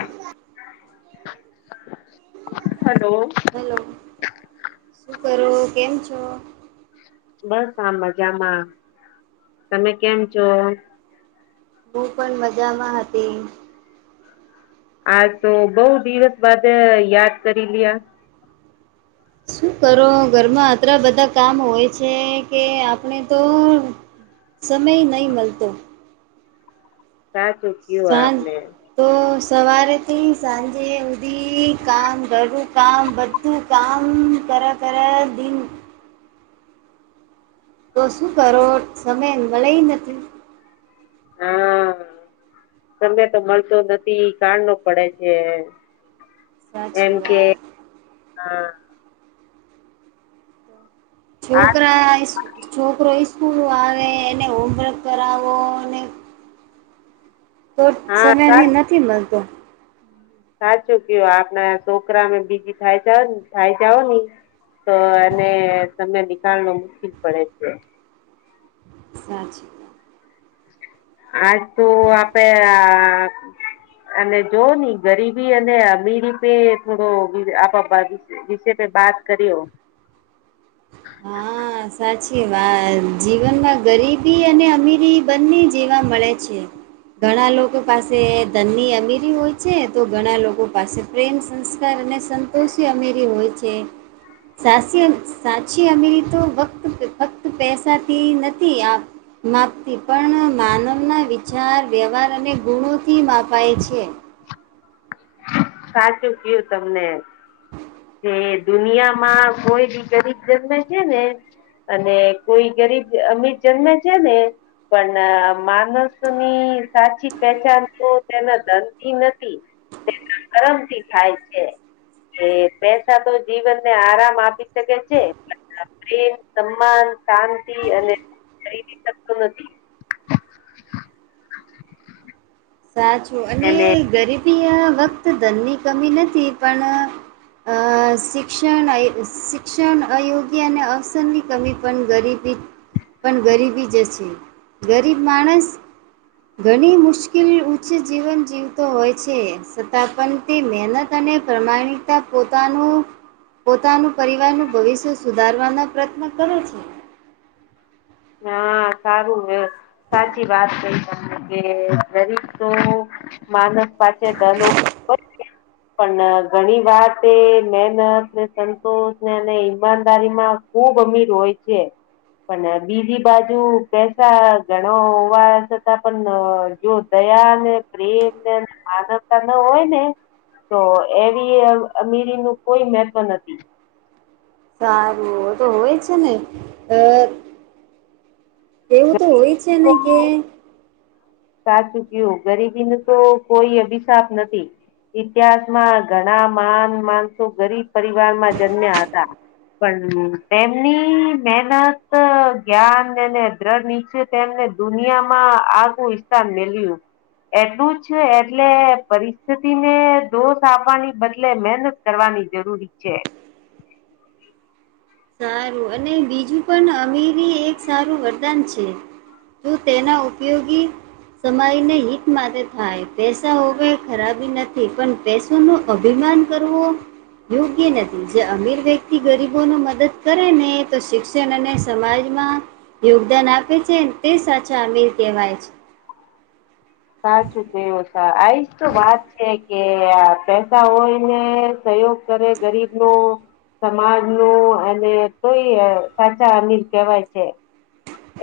[inaudible] [inaudible] Hello hello. શું કરો? કેમ છો? બસ આ મજામાં. તમે કેમ છો? હું પણ મજામાં હતી. આ તો બઉ દિવસ બાદ યાદ કરી લ્યા. શું કરો ઘરમાં આતલા બધા કામ હોય છે કે આપણે તો સમય નહીં મળલતો. સાચું કયું સાંજ આપને. તો સવારેથી સાંજે ઉધી કામ કરું કામ બધું. કામ કરે કરે દિન તો શું કરો સમય મળે નથી હા તમે તો મળતો નથી કાણ નો પડે છે એમ સાચી કે વાત હા આ છોકરા ઇસકુ છોકરો ઇસ્કૂલો આવે એને હોમવર્ક કરાવો અને તો હા સમયની સાચ નથી મળતો સાચું કેયુ આપણા છોકરામે બીજી થાય જા થાય જાઓ ને તો એને સમય નીકાળનો મુશકીલ પડે છે સાચી વાત આજ તો આપે આ અને જોવો ની ગરીબી અને અમીરી પે થોડો આપ વિશે પે બાત કરી્યો હા સાચી વાત જીવનમાં ગરીબી અને અમીરી બંને જેવા મળે છે ઘણા લોકો પાસે ધનની અમીરી હોય છે તો ઘણા લોકો પાસે પ્રેમ સંસ્કાર અને સંતોષી અમેરી હોય છે સાસીયન ખુશી અમીરી તો વક્ત ફક્ત પૈસાથી નથી આવ માપતી પણ માનવના વિચાર વ્યવહાર અને ગુણોથી માપાય છે સાચું કયું તમને કે દુનિયામાં કોઈ બી ગરીબ જન્મ છે ને અને કોઈ ગરીબ અમીર જન્મે છે ને પણ માનસની સાચી પહેચાન તો તેને ધનતી નથી તેના કર્મ થી થાય છે એ પૈસા તો જીવન ને આરામ આપી શકે છે પ્રેમ સન્માન શાંતિ અને ખરીદી શકતો નથી સાચું અને એને ગરીબી વખત ધનની કમી નથી પણ અ શિક્ષણ શિક્ષણ અયોગ્ય અને અસંગ કમી પણ ગરીબી પણ ગરીબી જશે ગરીબ માણસ ઘણી મુશ્કેલી ઉચ્ચ જીવન જીવતો હોય છે છતાં પણ તે મહેનત અને પ્રમાણિક તા પોતાનું પોતાનું પરિવારનું ભવિષ્ય સુધારવાના પ્રયત્ન કરે છે હા સારું સાચી વાત કઈ તને કે ગરીબ તો માનસ પાછ ધનો [unintelligible] પણ ઘણી વાત એ મહેનત ને સંતોષ ને અને ઈમાનદારીમાં ખુબ અમીર હોય છે પણ બીજી બાજુ પૈસા ઘણો હોવા છતાં પણ જો દયા ને પ્રેમ ને માનવતા ન હોય ને તો એવી અમીરી નું કોઈ મેહત્વ નથી સારું એ તો હોય છે ને અ એવું તો હોય છે ગરીબી ને તો કે સાચું કયું ગરીબી નુ તો કોઈ અભિશાપ નથી ઇતિહાસમાં ઘણા માન માનસો ગરીબ પરિવારમાં જન્મ્યા હતા પણ તેમની મહેનત જ્ઞાન અને દ્રડ નીચે તેમને દુનિયામાં આગું ઇસ્થાન મેલ્યું એટલું જ એટલે પરિસ્થિતિ ને દોષ આપવાની બદલે મહેનત કરવાની જરૂરી છે સારું અને બીજું પણ અમીરી એક સારું વરદાન છે શું તેના ઉપયોગી સમયને હિત માટે થાય પૈસા હોવે ખરાબી નથી પણ પૈસોનો અભિમાન કરવો યોગ્ય નથી જે અમીર વ્યક્તિ ગરીબોનો મદદ કરે ને તો શિક્ષણ અને સમાજમાં યોગદાન આપે છેને તે સાચા અમીર કહેવાય છે સાચું કેહો સા આઈશ તો વાત છે કે આ પેસા હોય ને સયોગ કરે ગરીબ નો સમાજ નું અનેને તોય સાચા અમીર કેવાય છે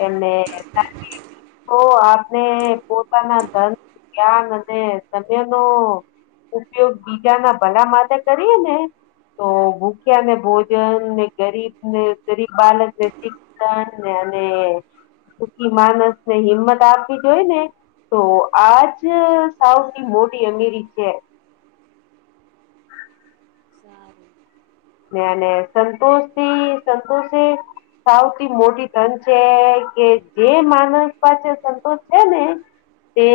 એને સા તો આપણે પોતાના ધન જ્ઞાન અને સમયનો ઉપયોગ બીજાના ભલા માટે કરીએ ને તો ભૂખ્યા ને ભોજન ને ગરીબ ને ગરીબ બાળક ને શીખ દુખી માનસ ને હિંમત આપવી જોઈ ને તો આજ સાઉડ ની મોટી અમીરી છે સારું સંતોષ થી સંતોષી સૌથી મોટી ધન છે કે જે માનસ પાસે સંતોષ છે ને તે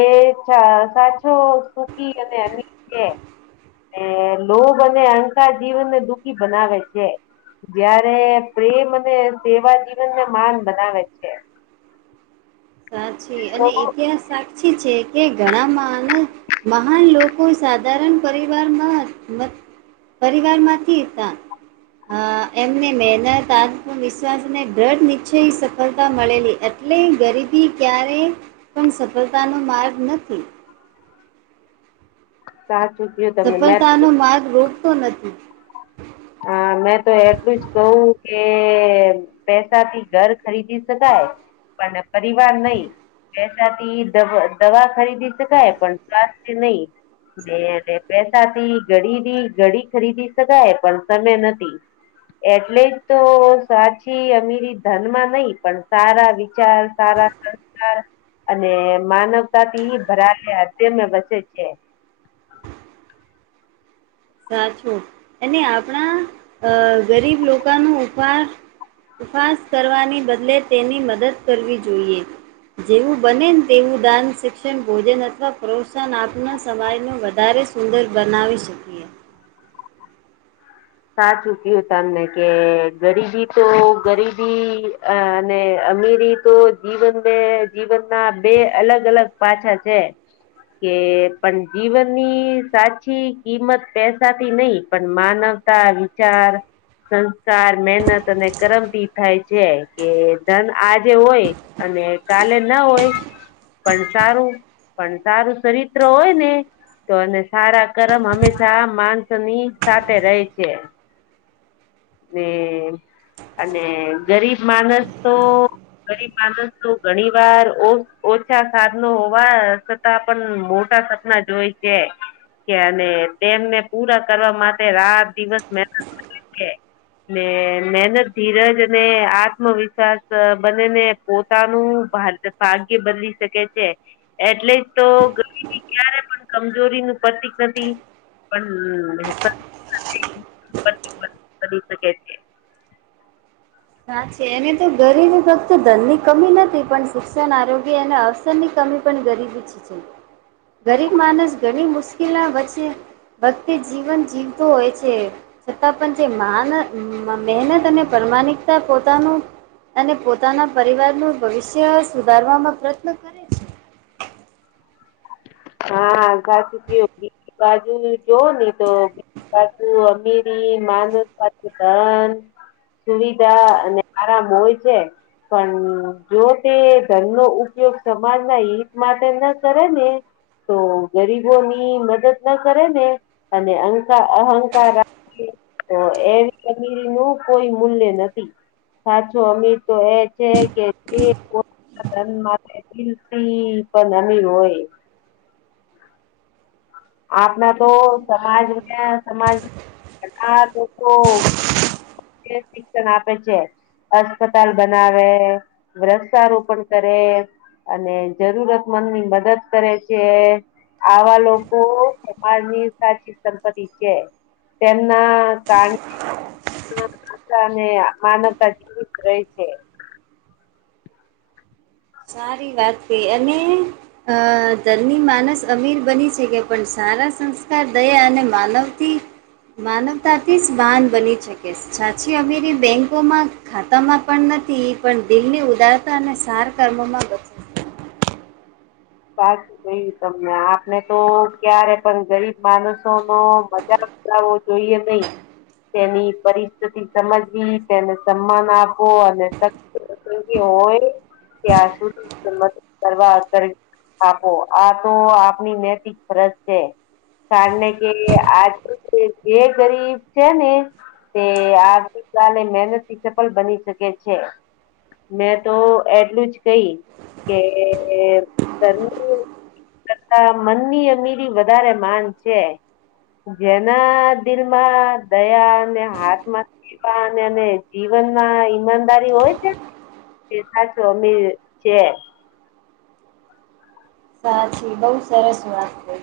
સાચો સુખી અને [unintelligible] એ લોભ અને અંકાર જીવનને દુઃખી બનાવે છે જયારે પ્રેમ અને સેવા જીવન ને માન બનાવે છે સાચી તો અને ઈતિહાસ સાક્ષી છે કે ઘણામાંને મહાન લોકો સાધારણ પરિવારમાં પરિવારમાં થી તા હા એમને મહેનત આત્મવિશ્વાસને દૃઢ નિશ્ચય સફળતા મળેલી એટલે ગરીબી ક્યારેય પણ સફળતાનો માર્ગ નથી સાચું કીધું સફળતા નો માર્ગ રોકતો નથી હા મેં તો એટલું જ કહું કે પેસા થી ઘર ખરીદી શકાય પણ પરિવાર નહી એ દ દવા ખરીદી તો કાય પણ સ્વાસ્થ્ય નહી બ એ પેસાથી ઘડીની ઘડી ખરીદી શકાય પણ તમે સમય એટલે જ તો સાચી અમીરી ધનમાં નહી પણ સારા વિચાર સારા સંસ્કાર અને માનવતાથી ભરાયા તેમને વસે છે સાચું અને આપણા અ ગરીબ લોકો ન ઉપાર ઉપહાશ કરવાની બદલે તેની મદદ કરવી જોઈએ જેવું બને ને તેવું દાન શિક્ષણ ભોજન અથવા પ્રોત્સાહન આપનાર સમાજનું વધારે સુંદર બનાવી શકીએ સાચૂ ક્યું તમને કે ગરીબી તો ગરીબી અને અમીરી તો જીવનને જીવનના બે અલગ અલગ પાછા છે કે પણ જીવનની સાચી કિંમત પૈસાથી નહી પણ માનવ તા વિચાર સંસ્કાર મહેનત અને કરમથી થાય છે કે ધન આજે હોય અને કાલે ના હોય પણ સારું પણ સારું ચરિત્ર હોય ને તો અને સારા કર્મ હંમેશા માણસોની સાથે રહે છે ને અને ગરીબ માણસ તો ગરીબ માણસ તો ઘણી વાર ઓછા સાધનો હોવા પણ મોટા સપના જોય છે છે અને તેમને પૂરા કરવા માટે રાત દિવસ મહેનત કરે છે ને મહેનત ધીરજ અને આત્મવિશ્વાસ બને ને પોતાનું ભાર ભાગ્ય બદલી શકે છે એટલે જ તો ગરીબી ક્યારે પણ કમજોરી નું પ્રતિક નથી પણ [inaudible] શકેટ છે ના છે એને તો ગરીબી ફક્ત ધનની કમી નથી પણ શિક્ષણ આરોગ્ય અનેને ની કમી પણ ગરીબી છે ગરીબ માણસ ઘણી મુશ્કેલા વચ્ચે ભક્તિ જીવન જીવતોું હોય છે છતાં પણ જે મહેનત અને પ્રમાણિક પોતાનું અને પોતાના પરિવારનું ભવિષ્ય સુધારવામાં પ્રયત્ન કરે છે. હા કાજું ક બાજુ જોવ ને તો બાટું અમીરી માનસ પાકિસ્તાન સુવિધા અને આરામ હોય છે પણ જો તે ધન નો ઉપયોગ સમાજ ના હિત માટે ન કરે ને તો ગરીબો ની મદદ ના કરે ને અને અંકાર અહંકાર તો એવી કમરી નું કોઈ મૂલ્ય નથી સાચો અમી તો એ છે કે ઉપાદન માટે પણ અમી હોય આપના તો સાચી વાત સમાજ કહી. સમાજ સરકાર તો તો શિક્ષણ આપે છે અસ્પતાલ બનાવે વૃક્ષારોપણ કરે અને જરૂરત મંદ ની મદદ કરે છે આવા લોકો ખબ માની સાચ સંપતિ ઈચ્છ તેમના ત માનતા અને માનવતા જેવી જ રહે છે સારી વાત છે અને અ ધરની માનસ અમીર બની શકે પણ સારા સંસ્કાર દયા અને માનવથી માનવતાથી ભાન બની શકે સાચી અરી બેંકો માં ખાતામાં પણ નથી પણ દિલની ઉદારતા અને સાર કર્મોમાં બ સાચું કયું તમને આપણે તો ક્યારે પણ ગરીબ માણસો નો મજાક આવો જોઈએ નહી તેની પરિસ્થિતિ સમજવી તેને સન્માન આપવો અને હોય ત્યાં સુધીમત કરવાગ આપો આ તો આપણી નૈતિક ફરજ છે કારણ ને કે આજ જે ગરીબ છે ને તે આર્થિક મહેનત થી સફળ બની શકે છે મેં તો એટલું જ કહી કે કરતા મનની અમીરી વધારે માન છે જેના દિલમાં દયા ને હાથમાં અને જીવનમાં ઈમાનદારી હોય છે સાચો અમી છે સાચી બહુ સરસ વાત છે